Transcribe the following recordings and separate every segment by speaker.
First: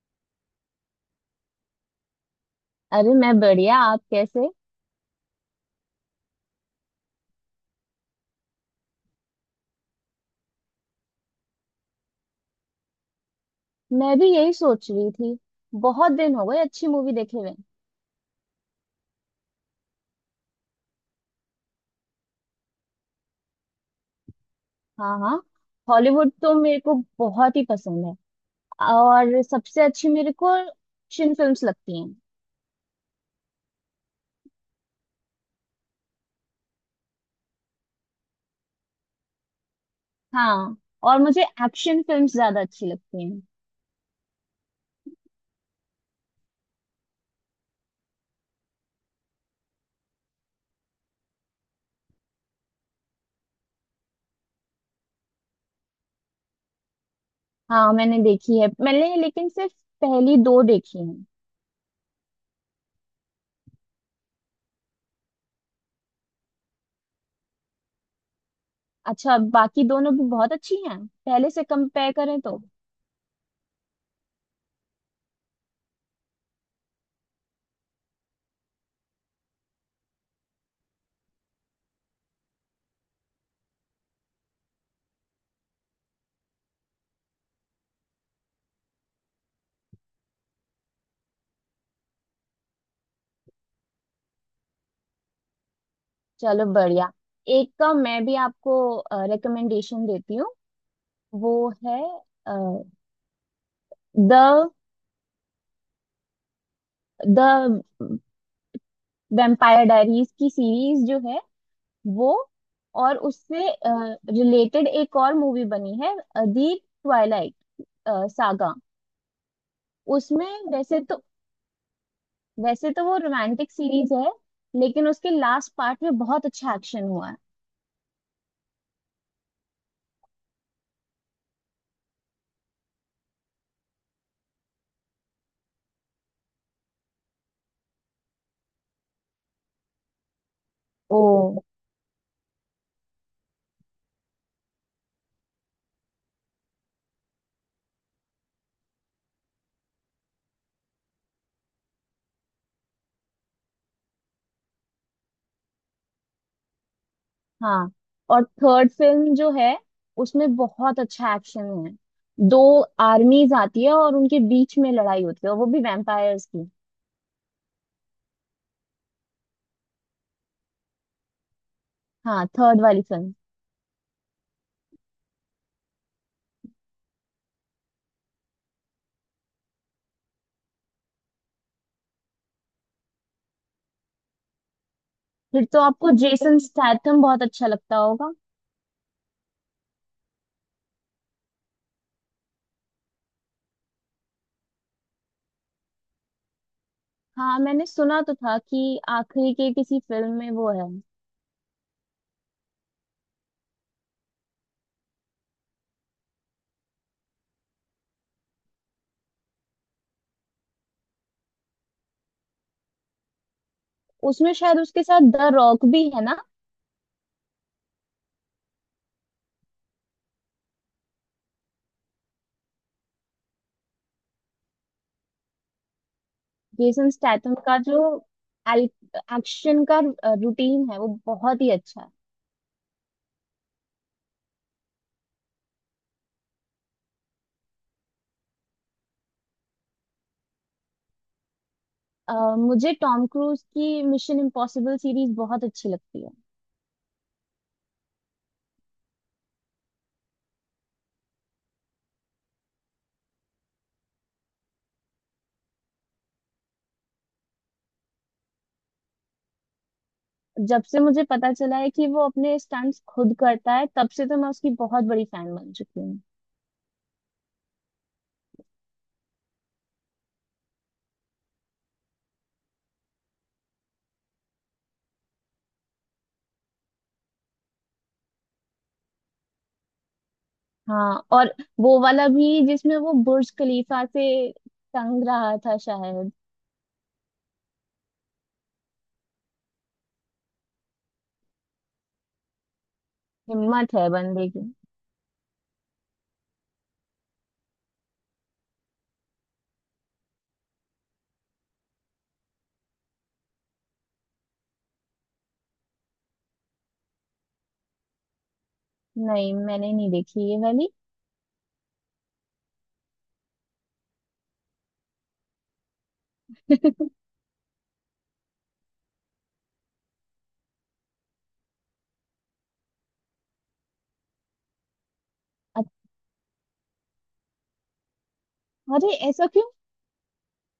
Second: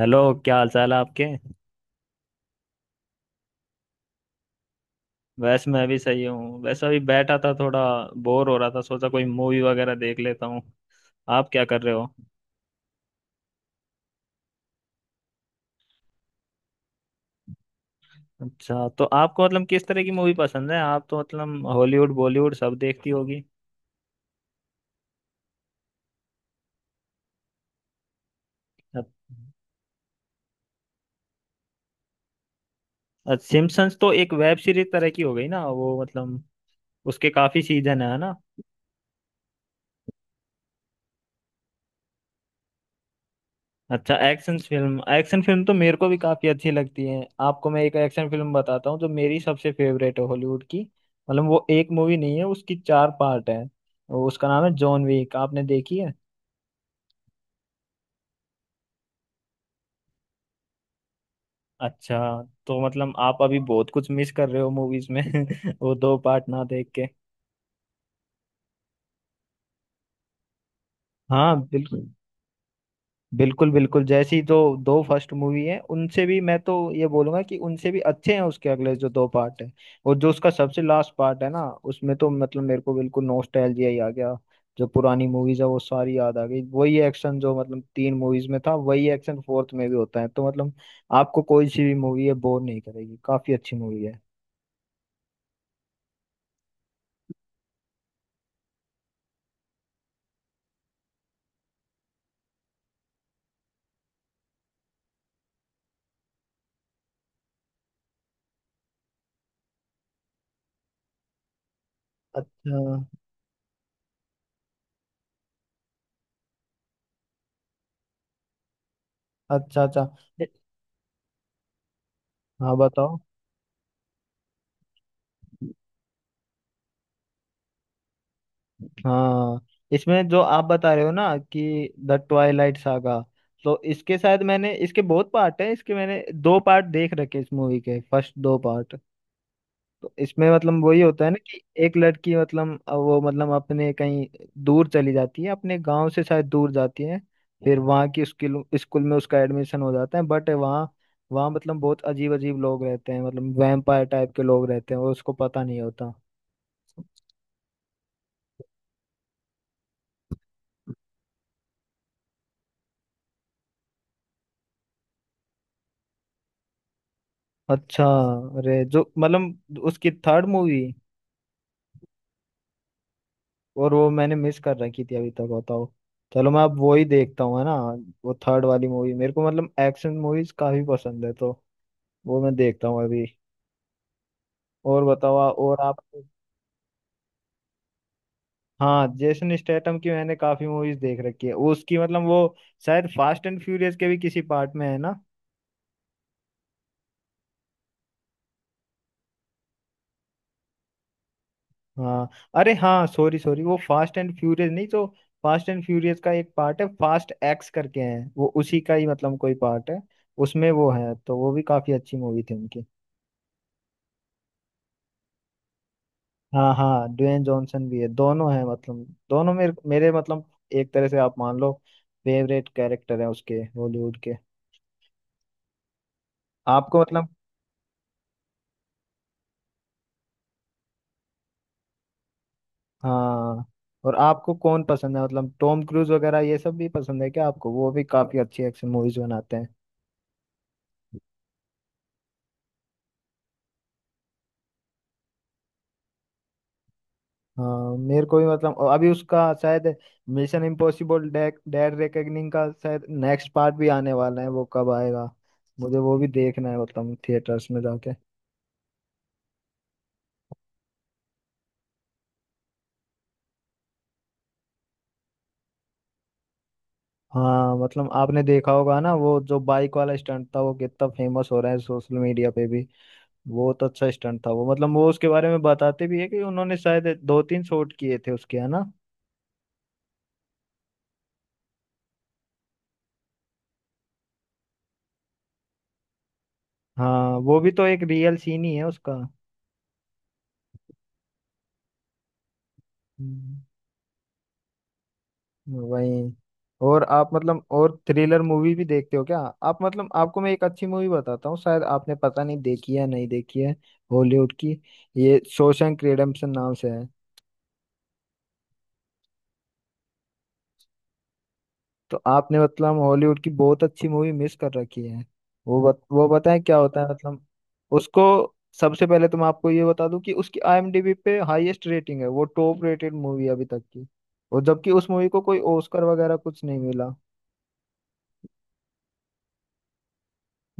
Speaker 1: Hello. क्या हाल चाल है आपके?
Speaker 2: अरे मैं बढ़िया। आप कैसे?
Speaker 1: वैसे मैं भी सही हूँ। वैसे अभी बैठा था, थोड़ा बोर हो रहा था, सोचा कोई मूवी वगैरह देख लेता हूँ। आप क्या कर रहे हो?
Speaker 2: मैं भी यही सोच रही थी। बहुत दिन हो गए अच्छी मूवी देखे हुए।
Speaker 1: अच्छा, तो आपको मतलब किस तरह की मूवी पसंद है? आप तो मतलब हॉलीवुड बॉलीवुड सब देखती होगी।
Speaker 2: हाँ हाँ, हॉलीवुड तो मेरे को बहुत ही पसंद है। और सबसे अच्छी मेरे को एक्शन फिल्म्स लगती हैं।
Speaker 1: अच्छा, सिम्पसन्स तो एक वेब सीरीज तरह की हो गई ना, वो मतलब उसके काफी सीजन है ना।
Speaker 2: हाँ, और मुझे एक्शन फिल्म्स ज्यादा अच्छी लगती हैं।
Speaker 1: अच्छा, एक्शन फिल्म तो मेरे को भी काफी अच्छी लगती है। आपको मैं एक एक्शन फिल्म बताता हूँ जो मेरी सबसे फेवरेट है हॉलीवुड की। मतलब वो एक मूवी नहीं है, उसकी चार पार्ट है। उसका नाम है जॉन विक। आपने देखी है?
Speaker 2: हाँ मैंने देखी है, मैंने लेकिन सिर्फ पहली दो देखी हैं।
Speaker 1: अच्छा, तो मतलब आप अभी बहुत कुछ मिस कर रहे हो मूवीज में वो दो पार्ट ना देख के।
Speaker 2: अच्छा, बाकी दोनों भी बहुत अच्छी हैं पहले
Speaker 1: हाँ
Speaker 2: से
Speaker 1: बिल्कुल,
Speaker 2: कंपेयर करें तो।
Speaker 1: बिल्कुल बिल्कुल। जैसी जो दो फर्स्ट मूवी है उनसे भी मैं तो ये बोलूंगा कि उनसे भी अच्छे हैं उसके अगले जो दो पार्ट है। और जो उसका सबसे लास्ट पार्ट है ना, उसमें तो मतलब मेरे को बिल्कुल नॉस्टैल्जिया ही आ गया। जो पुरानी मूवीज है वो सारी याद आ गई। वही एक्शन जो मतलब तीन मूवीज में था वही एक्शन फोर्थ में भी होता है। तो मतलब आपको कोई सी भी मूवी है बोर नहीं करेगी, काफी अच्छी मूवी है।
Speaker 2: चलो बढ़िया, एक का मैं भी आपको रिकमेंडेशन देती हूँ। वो है द द वेम्पायर डायरीज की सीरीज जो है वो।
Speaker 1: अच्छा,
Speaker 2: और उससे रिलेटेड एक और मूवी बनी है, दी ट्वाइलाइट सागा।
Speaker 1: अच्छा, अच्छा। ए-
Speaker 2: उसमें वैसे तो
Speaker 1: हाँ
Speaker 2: वैसे तो वो
Speaker 1: बताओ।
Speaker 2: रोमांटिक सीरीज है, लेकिन उसके लास्ट पार्ट में बहुत अच्छा एक्शन हुआ है।
Speaker 1: हाँ, इसमें जो आप बता रहे हो ना कि द ट्वाइलाइट सागा। तो इसके शायद मैंने, इसके बहुत पार्ट है, इसके मैंने दो पार्ट देख रखे इस मूवी के, फर्स्ट दो पार्ट। तो इसमें मतलब वही
Speaker 2: ओ
Speaker 1: होता है ना कि एक लड़की मतलब वो मतलब अपने कहीं दूर चली जाती है अपने गांव से शायद दूर जाती है। फिर वहाँ की स्कूल स्कूल में उसका एडमिशन हो जाता है, बट वहाँ वहाँ मतलब बहुत अजीब अजीब लोग रहते हैं, मतलब वैम्पायर टाइप के लोग रहते हैं और उसको पता नहीं होता।
Speaker 2: हाँ। और थर्ड फिल्म जो है उसमें बहुत अच्छा एक्शन है। दो आर्मीज आती है और उनके बीच में लड़ाई होती है, और वो भी वैम्पायर्स की।
Speaker 1: अच्छा, अरे जो मतलब उसकी थर्ड मूवी,
Speaker 2: हाँ थर्ड वाली फिल्म।
Speaker 1: और वो मैंने मिस कर रखी थी अभी तक, बताओ। चलो मैं अब वो ही देखता हूँ, है ना। वो थर्ड वाली मूवी, मेरे को मतलब एक्शन मूवीज काफी पसंद है तो वो मैं देखता हूँ अभी। और बताओ।
Speaker 2: फिर
Speaker 1: और
Speaker 2: तो
Speaker 1: आप?
Speaker 2: आपको जेसन स्टैथम बहुत अच्छा लगता होगा।
Speaker 1: हाँ, जेसन स्टेटम की मैंने काफी मूवीज देख रखी है उसकी। मतलब वो शायद फास्ट एंड फ्यूरियस के भी किसी पार्ट में है ना।
Speaker 2: हाँ, मैंने सुना तो था कि आखिरी के किसी फिल्म में वो है।
Speaker 1: हाँ। अरे हाँ, सॉरी सॉरी, वो फास्ट एंड फ्यूरियस नहीं तो। फास्ट एंड फ्यूरियस का एक पार्ट है फास्ट एक्स करके, है वो उसी का ही मतलब कोई पार्ट है। उसमें वो है, तो वो भी काफी अच्छी मूवी थी उनकी।
Speaker 2: उसमें शायद उसके साथ द रॉक भी है ना।
Speaker 1: हाँ हाँ, ड्वेन जॉनसन भी है, दोनों हैं मतलब। दोनों मेरे मेरे मतलब, एक तरह से आप मान लो, फेवरेट कैरेक्टर है उसके हॉलीवुड के। आपको
Speaker 2: जेसन
Speaker 1: मतलब।
Speaker 2: स्टैथम का जो एक्शन का रूटीन है वो बहुत ही अच्छा है।
Speaker 1: हाँ। और आपको कौन पसंद है, मतलब टॉम क्रूज वगैरह ये सब भी पसंद है क्या आपको? वो भी काफी अच्छी एक्शन मूवीज बनाते हैं।
Speaker 2: अ, मुझे टॉम क्रूज की मिशन इम्पॉसिबल सीरीज बहुत अच्छी लगती है।
Speaker 1: हाँ मेरे को भी मतलब। और अभी उसका शायद मिशन इम्पॉसिबल डेड रेकनिंग का शायद नेक्स्ट पार्ट भी आने वाला है, वो कब आएगा? मुझे वो भी देखना है, मतलब थिएटर्स में जाके।
Speaker 2: जब से मुझे पता चला है कि वो अपने स्टंट्स खुद करता है, तब से तो मैं उसकी बहुत बड़ी फैन बन चुकी हूँ।
Speaker 1: हाँ, मतलब आपने देखा होगा ना, वो जो बाइक वाला स्टंट था वो कितना फेमस हो रहा है सोशल मीडिया पे भी। बहुत अच्छा स्टंट था वो, मतलब वो उसके बारे में बताते भी है कि उन्होंने शायद दो तीन शॉट किए थे उसके, है ना।
Speaker 2: हाँ, और वो वाला भी जिसमें वो बुर्ज खलीफा से तंग रहा था शायद।
Speaker 1: हाँ, वो भी तो एक रियल सीन ही है उसका। हम्म।
Speaker 2: हिम्मत है बंदे की।
Speaker 1: वही। और आप मतलब और थ्रिलर मूवी भी देखते हो क्या? आप मतलब, आपको मैं एक अच्छी मूवी बताता हूँ, शायद आपने पता नहीं देखी है नहीं देखी है। हॉलीवुड की ये शॉशैंक रिडेम्पशन नाम से है।
Speaker 2: नहीं मैंने नहीं देखी ये वाली।
Speaker 1: तो आपने मतलब हॉलीवुड की बहुत अच्छी मूवी मिस कर रखी है। वो बताएं क्या होता है मतलब उसको। सबसे पहले तो मैं आपको ये बता दूं कि उसकी आईएमडीबी पे हाईएस्ट रेटिंग है, वो टॉप रेटेड मूवी अभी तक की। और जबकि उस मूवी को कोई
Speaker 2: अच्छा,
Speaker 1: ऑस्कर वगैरह कुछ नहीं मिला।
Speaker 2: अरे ऐसा क्यों?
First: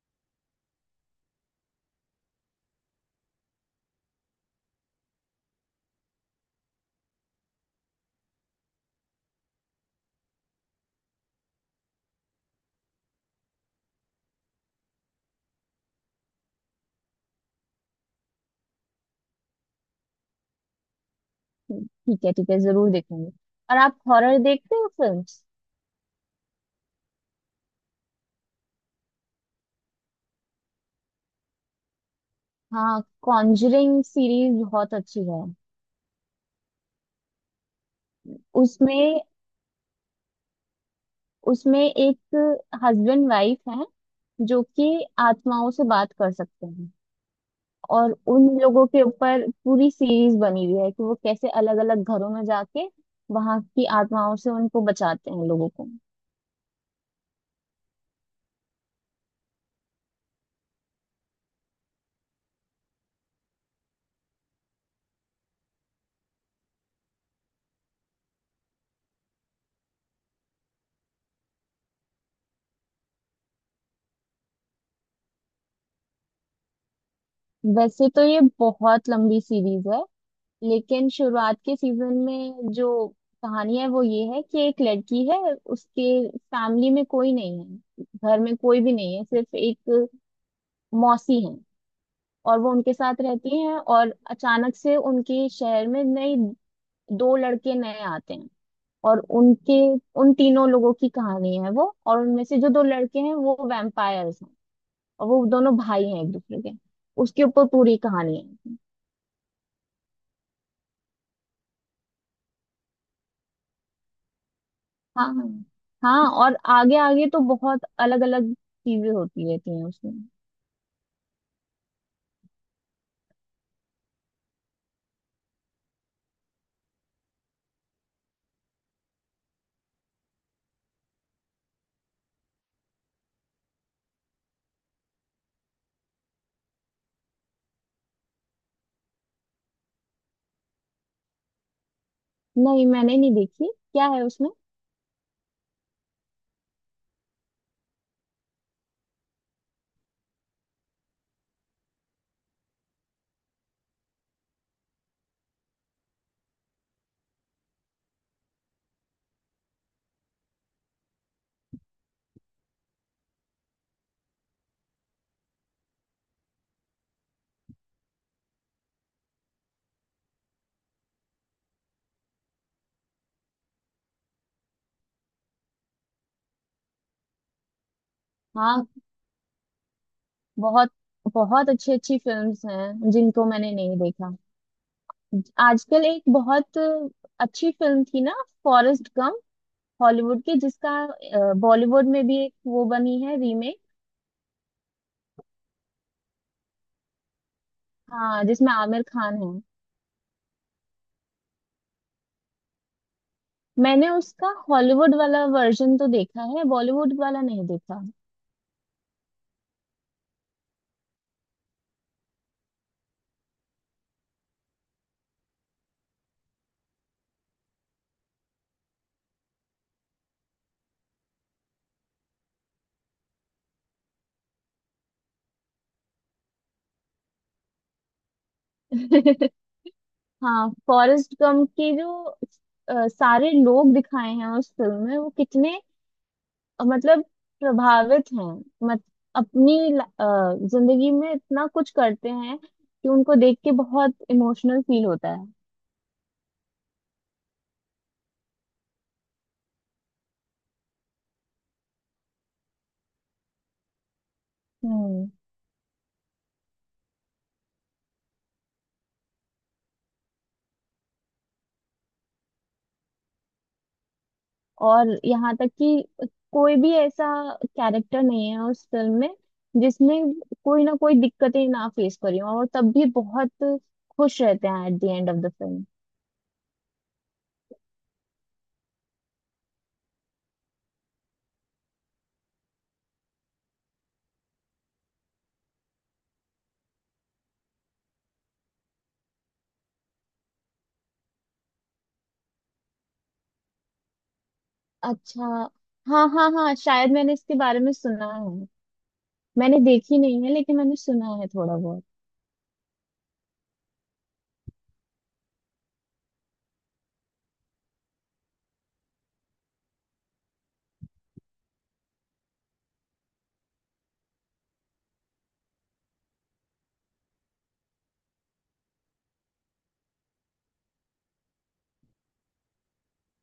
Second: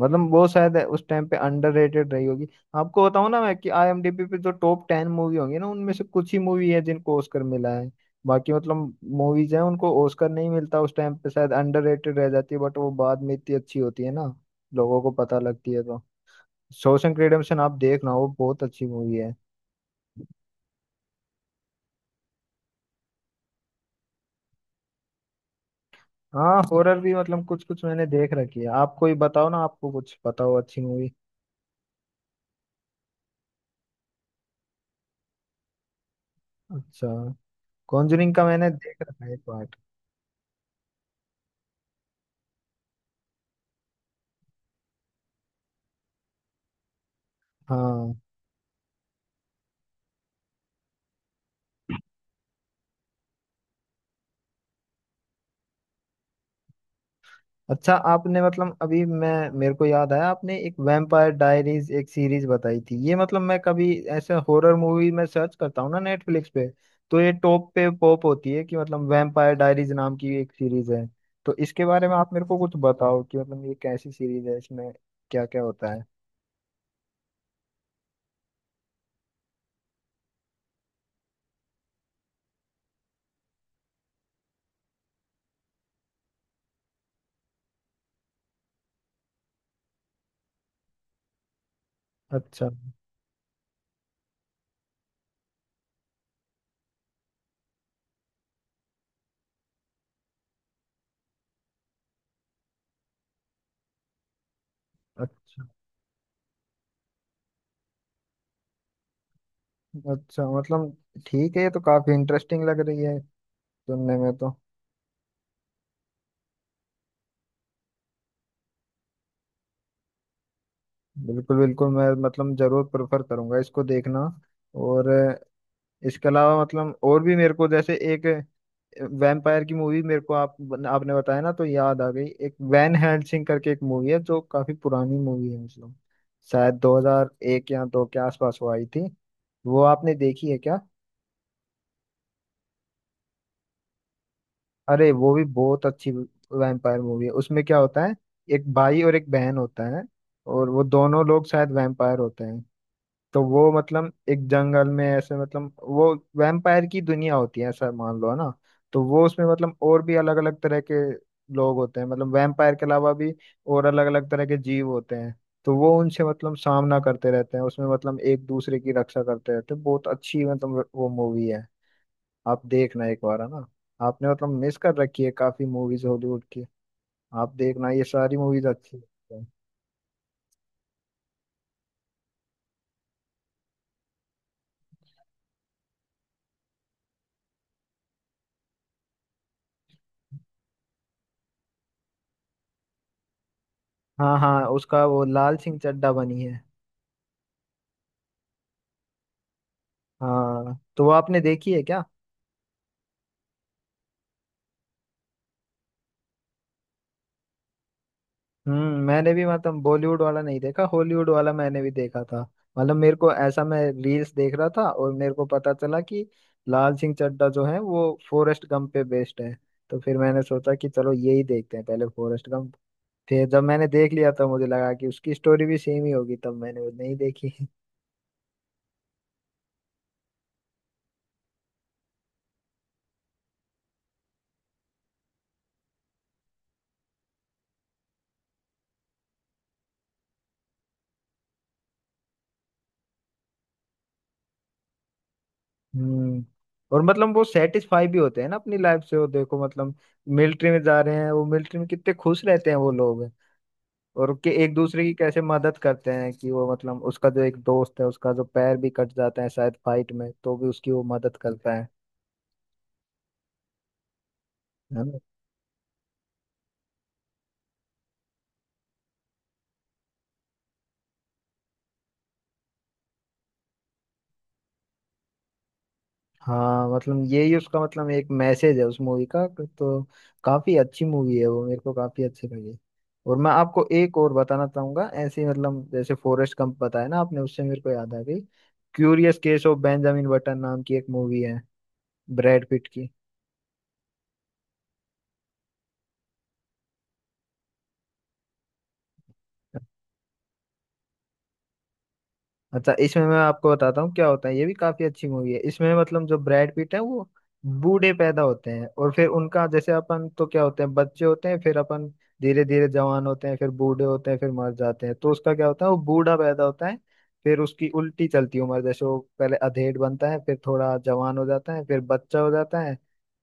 Speaker 1: मतलब वो शायद उस टाइम पे अंडररेटेड रही होगी। आपको बताऊं ना मैं कि आईएमडीबी पे जो टॉप टेन मूवी होंगी ना, उनमें से कुछ ही मूवी है जिनको ऑस्कर मिला है। बाकी मतलब मूवीज हैं उनको ऑस्कर नहीं मिलता, उस टाइम पे शायद अंडररेटेड रह जाती है, बट वो बाद में इतनी अच्छी होती है ना, लोगों को पता लगती है, तो शॉशैंक रिडेम्पशन आप देखना, वो बहुत अच्छी मूवी है।
Speaker 2: ठीक है ठीक है, जरूर देखूंगी। और आप हॉरर देखते हो फिल्म्स?
Speaker 1: हाँ, हॉरर भी मतलब कुछ कुछ मैंने देख रखी है। आप कोई बताओ ना, आपको कुछ पता हो अच्छी मूवी।
Speaker 2: हाँ, कॉन्जरिंग सीरीज बहुत अच्छी है।
Speaker 1: अच्छा, कॉन्जरिंग का मैंने देख
Speaker 2: उसमें
Speaker 1: रखा है एक पार्ट।
Speaker 2: उसमें एक हस्बैंड वाइफ है जो कि आत्माओं से बात कर सकते हैं। और
Speaker 1: हाँ।
Speaker 2: उन लोगों के ऊपर पूरी सीरीज बनी हुई है कि वो कैसे अलग अलग घरों में जाके वहां की आत्माओं से उनको बचाते हैं, लोगों को।
Speaker 1: अच्छा, आपने मतलब, अभी मैं, मेरे को याद आया, आपने एक वैम्पायर डायरीज एक सीरीज बताई थी ये, मतलब मैं कभी ऐसे हॉरर मूवी में सर्च करता हूँ ना नेटफ्लिक्स पे। तो ये टॉप पे पॉप होती है कि मतलब वैम्पायर डायरीज नाम की एक सीरीज है, तो इसके बारे में आप मेरे को कुछ बताओ कि मतलब ये कैसी सीरीज है, इसमें क्या क्या होता है।
Speaker 2: वैसे तो ये बहुत लंबी सीरीज है, लेकिन शुरुआत के सीजन में जो कहानी है वो ये है कि एक लड़की है। उसके फैमिली में कोई नहीं है, घर में कोई भी नहीं है, सिर्फ एक मौसी है। और
Speaker 1: अच्छा,
Speaker 2: वो उनके साथ रहती हैं, और अचानक से उनके शहर में नई दो लड़के नए आते हैं। और उनके, उन तीनों लोगों की कहानी है वो। और उनमें से जो दो लड़के हैं वो वैम्पायर्स हैं। और वो
Speaker 1: अच्छा,
Speaker 2: दोनों भाई हैं एक दूसरे के। उसके ऊपर पूरी कहानी है।
Speaker 1: अच्छा। मतलब ठीक है, ये तो काफी इंटरेस्टिंग लग रही है सुनने में तो।
Speaker 2: हाँ हाँ, और आगे आगे तो बहुत अलग अलग चीजें होती रहती हैं उसमें।
Speaker 1: बिल्कुल बिल्कुल, मैं मतलब जरूर प्रेफर करूंगा इसको देखना। और इसके अलावा मतलब और भी मेरे को जैसे एक वैम्पायर की मूवी मेरे को, आप आपने बताया ना तो याद आ गई। एक वैन हेल्सिंग करके एक मूवी है जो काफी पुरानी मूवी है, मतलब शायद 2001 या दो के आसपास वो आई थी। वो आपने देखी है क्या?
Speaker 2: नहीं मैंने नहीं देखी, क्या है उसमें?
Speaker 1: अरे वो भी बहुत अच्छी वैम्पायर मूवी है। उसमें क्या होता है, एक भाई और एक बहन होता है। और वो दोनों लोग शायद वैम्पायर होते हैं। तो वो मतलब एक जंगल में ऐसे, मतलब वो वैम्पायर की दुनिया होती है ऐसा मान लो है ना। तो वो उसमें मतलब और भी अलग अलग तरह के लोग होते हैं, मतलब वैम्पायर के अलावा भी, और अलग अलग तरह के जीव होते हैं। तो वो उनसे मतलब सामना करते रहते हैं उसमें, मतलब एक दूसरे की रक्षा करते रहते हैं। बहुत अच्छी मतलब वो मूवी है, आप देखना एक बार, है ना। आपने मतलब मिस कर रखी है काफी मूवीज हॉलीवुड की, आप देखना ये सारी मूवीज
Speaker 2: हाँ,
Speaker 1: अच्छी हैं।
Speaker 2: बहुत बहुत अच्छी अच्छी फिल्म्स हैं जिनको मैंने नहीं देखा। आजकल एक बहुत अच्छी फिल्म थी ना, फॉरेस्ट गम, हॉलीवुड की, जिसका बॉलीवुड में भी एक वो बनी है, रीमेक।
Speaker 1: हाँ हाँ, उसका वो लाल सिंह चड्ढा बनी है।
Speaker 2: हाँ जिसमें आमिर खान है।
Speaker 1: हाँ, तो वो आपने देखी है क्या?
Speaker 2: मैंने उसका हॉलीवुड वाला वर्जन तो देखा है, बॉलीवुड वाला नहीं देखा।
Speaker 1: मैंने भी मतलब बॉलीवुड वाला नहीं देखा, हॉलीवुड वाला मैंने भी देखा था। मतलब मेरे को ऐसा, मैं रील्स देख रहा था और मेरे को पता चला कि लाल सिंह चड्ढा जो है वो फॉरेस्ट गंप पे बेस्ड है। तो फिर मैंने सोचा कि चलो यही देखते हैं पहले फॉरेस्ट गंप। फिर जब मैंने देख लिया तो मुझे लगा कि उसकी स्टोरी भी सेम ही होगी, तब मैंने वो नहीं देखी।
Speaker 2: हाँ फॉरेस्ट गम के जो सारे लोग दिखाए हैं उस फिल्म में, वो कितने मतलब प्रभावित हैं। मत अपनी ल- अ, जिंदगी में इतना कुछ करते हैं कि उनको देख के बहुत इमोशनल फील होता है।
Speaker 1: हम्म और मतलब वो सेटिस्फाई भी होते हैं ना अपनी लाइफ से, वो देखो मतलब मिलिट्री में जा रहे हैं, वो मिलिट्री में कितने खुश रहते हैं वो लोग। और कि एक दूसरे की
Speaker 2: हम्म।
Speaker 1: कैसे मदद करते हैं, कि वो मतलब उसका जो एक दोस्त है उसका जो पैर भी कट जाता है शायद फाइट में तो भी उसकी वो मदद करता है
Speaker 2: और
Speaker 1: ना।
Speaker 2: यहाँ तक कि कोई भी ऐसा कैरेक्टर नहीं है उस फिल्म में जिसने कोई ना कोई दिक्कतें ना फेस करी हो, और तब भी बहुत खुश रहते हैं at the end of the film.
Speaker 1: हाँ, मतलब यही उसका मतलब एक मैसेज है उस मूवी का, तो काफी अच्छी मूवी है वो, मेरे को काफी अच्छी लगी। और मैं आपको एक और बताना चाहूंगा ऐसे ही, मतलब जैसे फॉरेस्ट गंप बताया ना आपने, उससे मेरे को याद आ गई। Curious case of Benjamin Button नाम की एक मूवी है, ब्रैड पिट की।
Speaker 2: अच्छा हाँ हाँ हाँ, शायद मैंने इसके बारे में सुना है। मैंने देखी नहीं है, लेकिन मैंने सुना है थोड़ा बहुत।
Speaker 1: अच्छा, इसमें मैं आपको बताता हूँ क्या होता है, ये भी काफी अच्छी मूवी है। इसमें मतलब जो ब्रैड पीट है वो बूढ़े पैदा होते हैं। और फिर उनका जैसे, अपन तो क्या होते हैं, बच्चे होते हैं, फिर अपन धीरे धीरे जवान होते हैं, फिर बूढ़े होते हैं, फिर मर जाते हैं। तो उसका क्या होता है, वो बूढ़ा पैदा होता है, फिर उसकी उल्टी चलती उम्र। जैसे वो पहले अधेड़ बनता है, फिर थोड़ा जवान हो जाता है, फिर बच्चा हो जाता है,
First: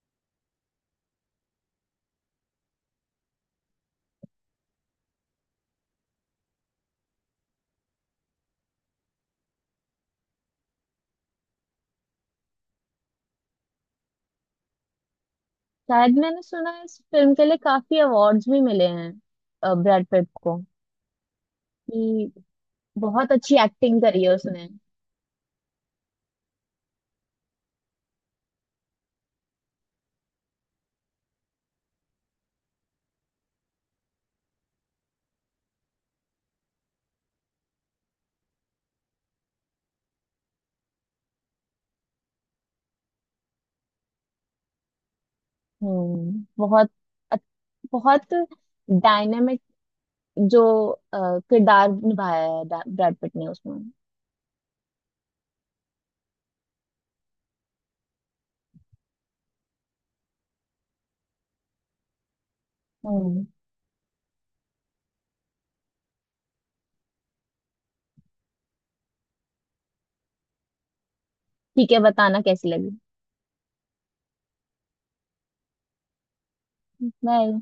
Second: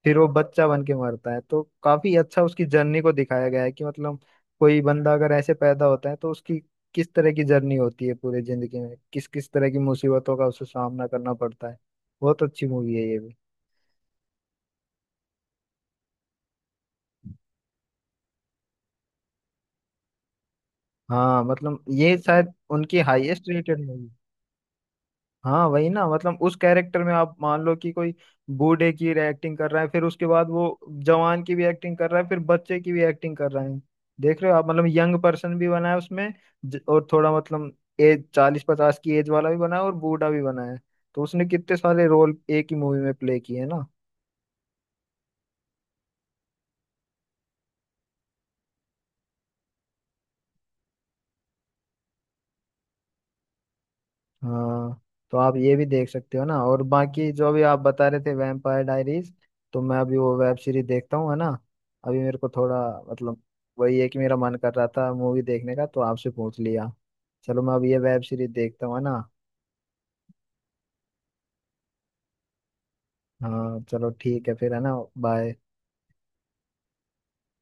Speaker 1: फिर वो बच्चा बन के मरता है। तो काफी अच्छा उसकी जर्नी को दिखाया गया है कि मतलब, कोई बंदा अगर ऐसे पैदा होता है तो उसकी किस तरह की जर्नी होती है पूरी जिंदगी में, किस किस तरह की मुसीबतों का उसे सामना करना पड़ता है। बहुत अच्छी मूवी है ये भी।
Speaker 2: शायद मैंने सुना है इस फिल्म के लिए काफी अवार्ड्स भी मिले हैं ब्रैड पिट को,
Speaker 1: हाँ, मतलब ये
Speaker 2: कि
Speaker 1: शायद उनकी
Speaker 2: बहुत
Speaker 1: हाईएस्ट
Speaker 2: अच्छी
Speaker 1: रेटेड
Speaker 2: एक्टिंग
Speaker 1: मूवी।
Speaker 2: करी है उसने।
Speaker 1: हाँ वही ना, मतलब उस कैरेक्टर में आप मान लो कि कोई बूढ़े की एक्टिंग कर रहा है, फिर उसके बाद वो जवान की भी एक्टिंग कर रहा है, फिर बच्चे की भी एक्टिंग कर रहा है। देख रहे हो आप, मतलब यंग पर्सन भी बना है उसमें, और थोड़ा मतलब एज 40 50 की एज वाला भी बना है और बूढ़ा भी बना है। तो उसने कितने सारे रोल एक ही मूवी में प्ले किए हैं ना।
Speaker 2: हम्म, बहुत अच्छ- बहुत डायनेमिक जो अ, किरदार निभाया है ब्रैड पिट ने उसमें।
Speaker 1: हाँ, तो आप ये भी देख सकते हो ना। और बाकी जो भी आप बता रहे थे वैम्पायर डायरीज। तो मैं अभी वो वेब सीरीज देखता हूँ, है ना। अभी मेरे को थोड़ा मतलब
Speaker 2: हम्म,
Speaker 1: वही है कि मेरा मन कर रहा था मूवी देखने का तो आपसे पूछ लिया। चलो मैं अब ये वेब सीरीज देखता हूँ, है ना।
Speaker 2: ठीक है बताना कैसी लगी।
Speaker 1: हाँ चलो ठीक है फिर, है ना, बाय।
Speaker 2: बाय।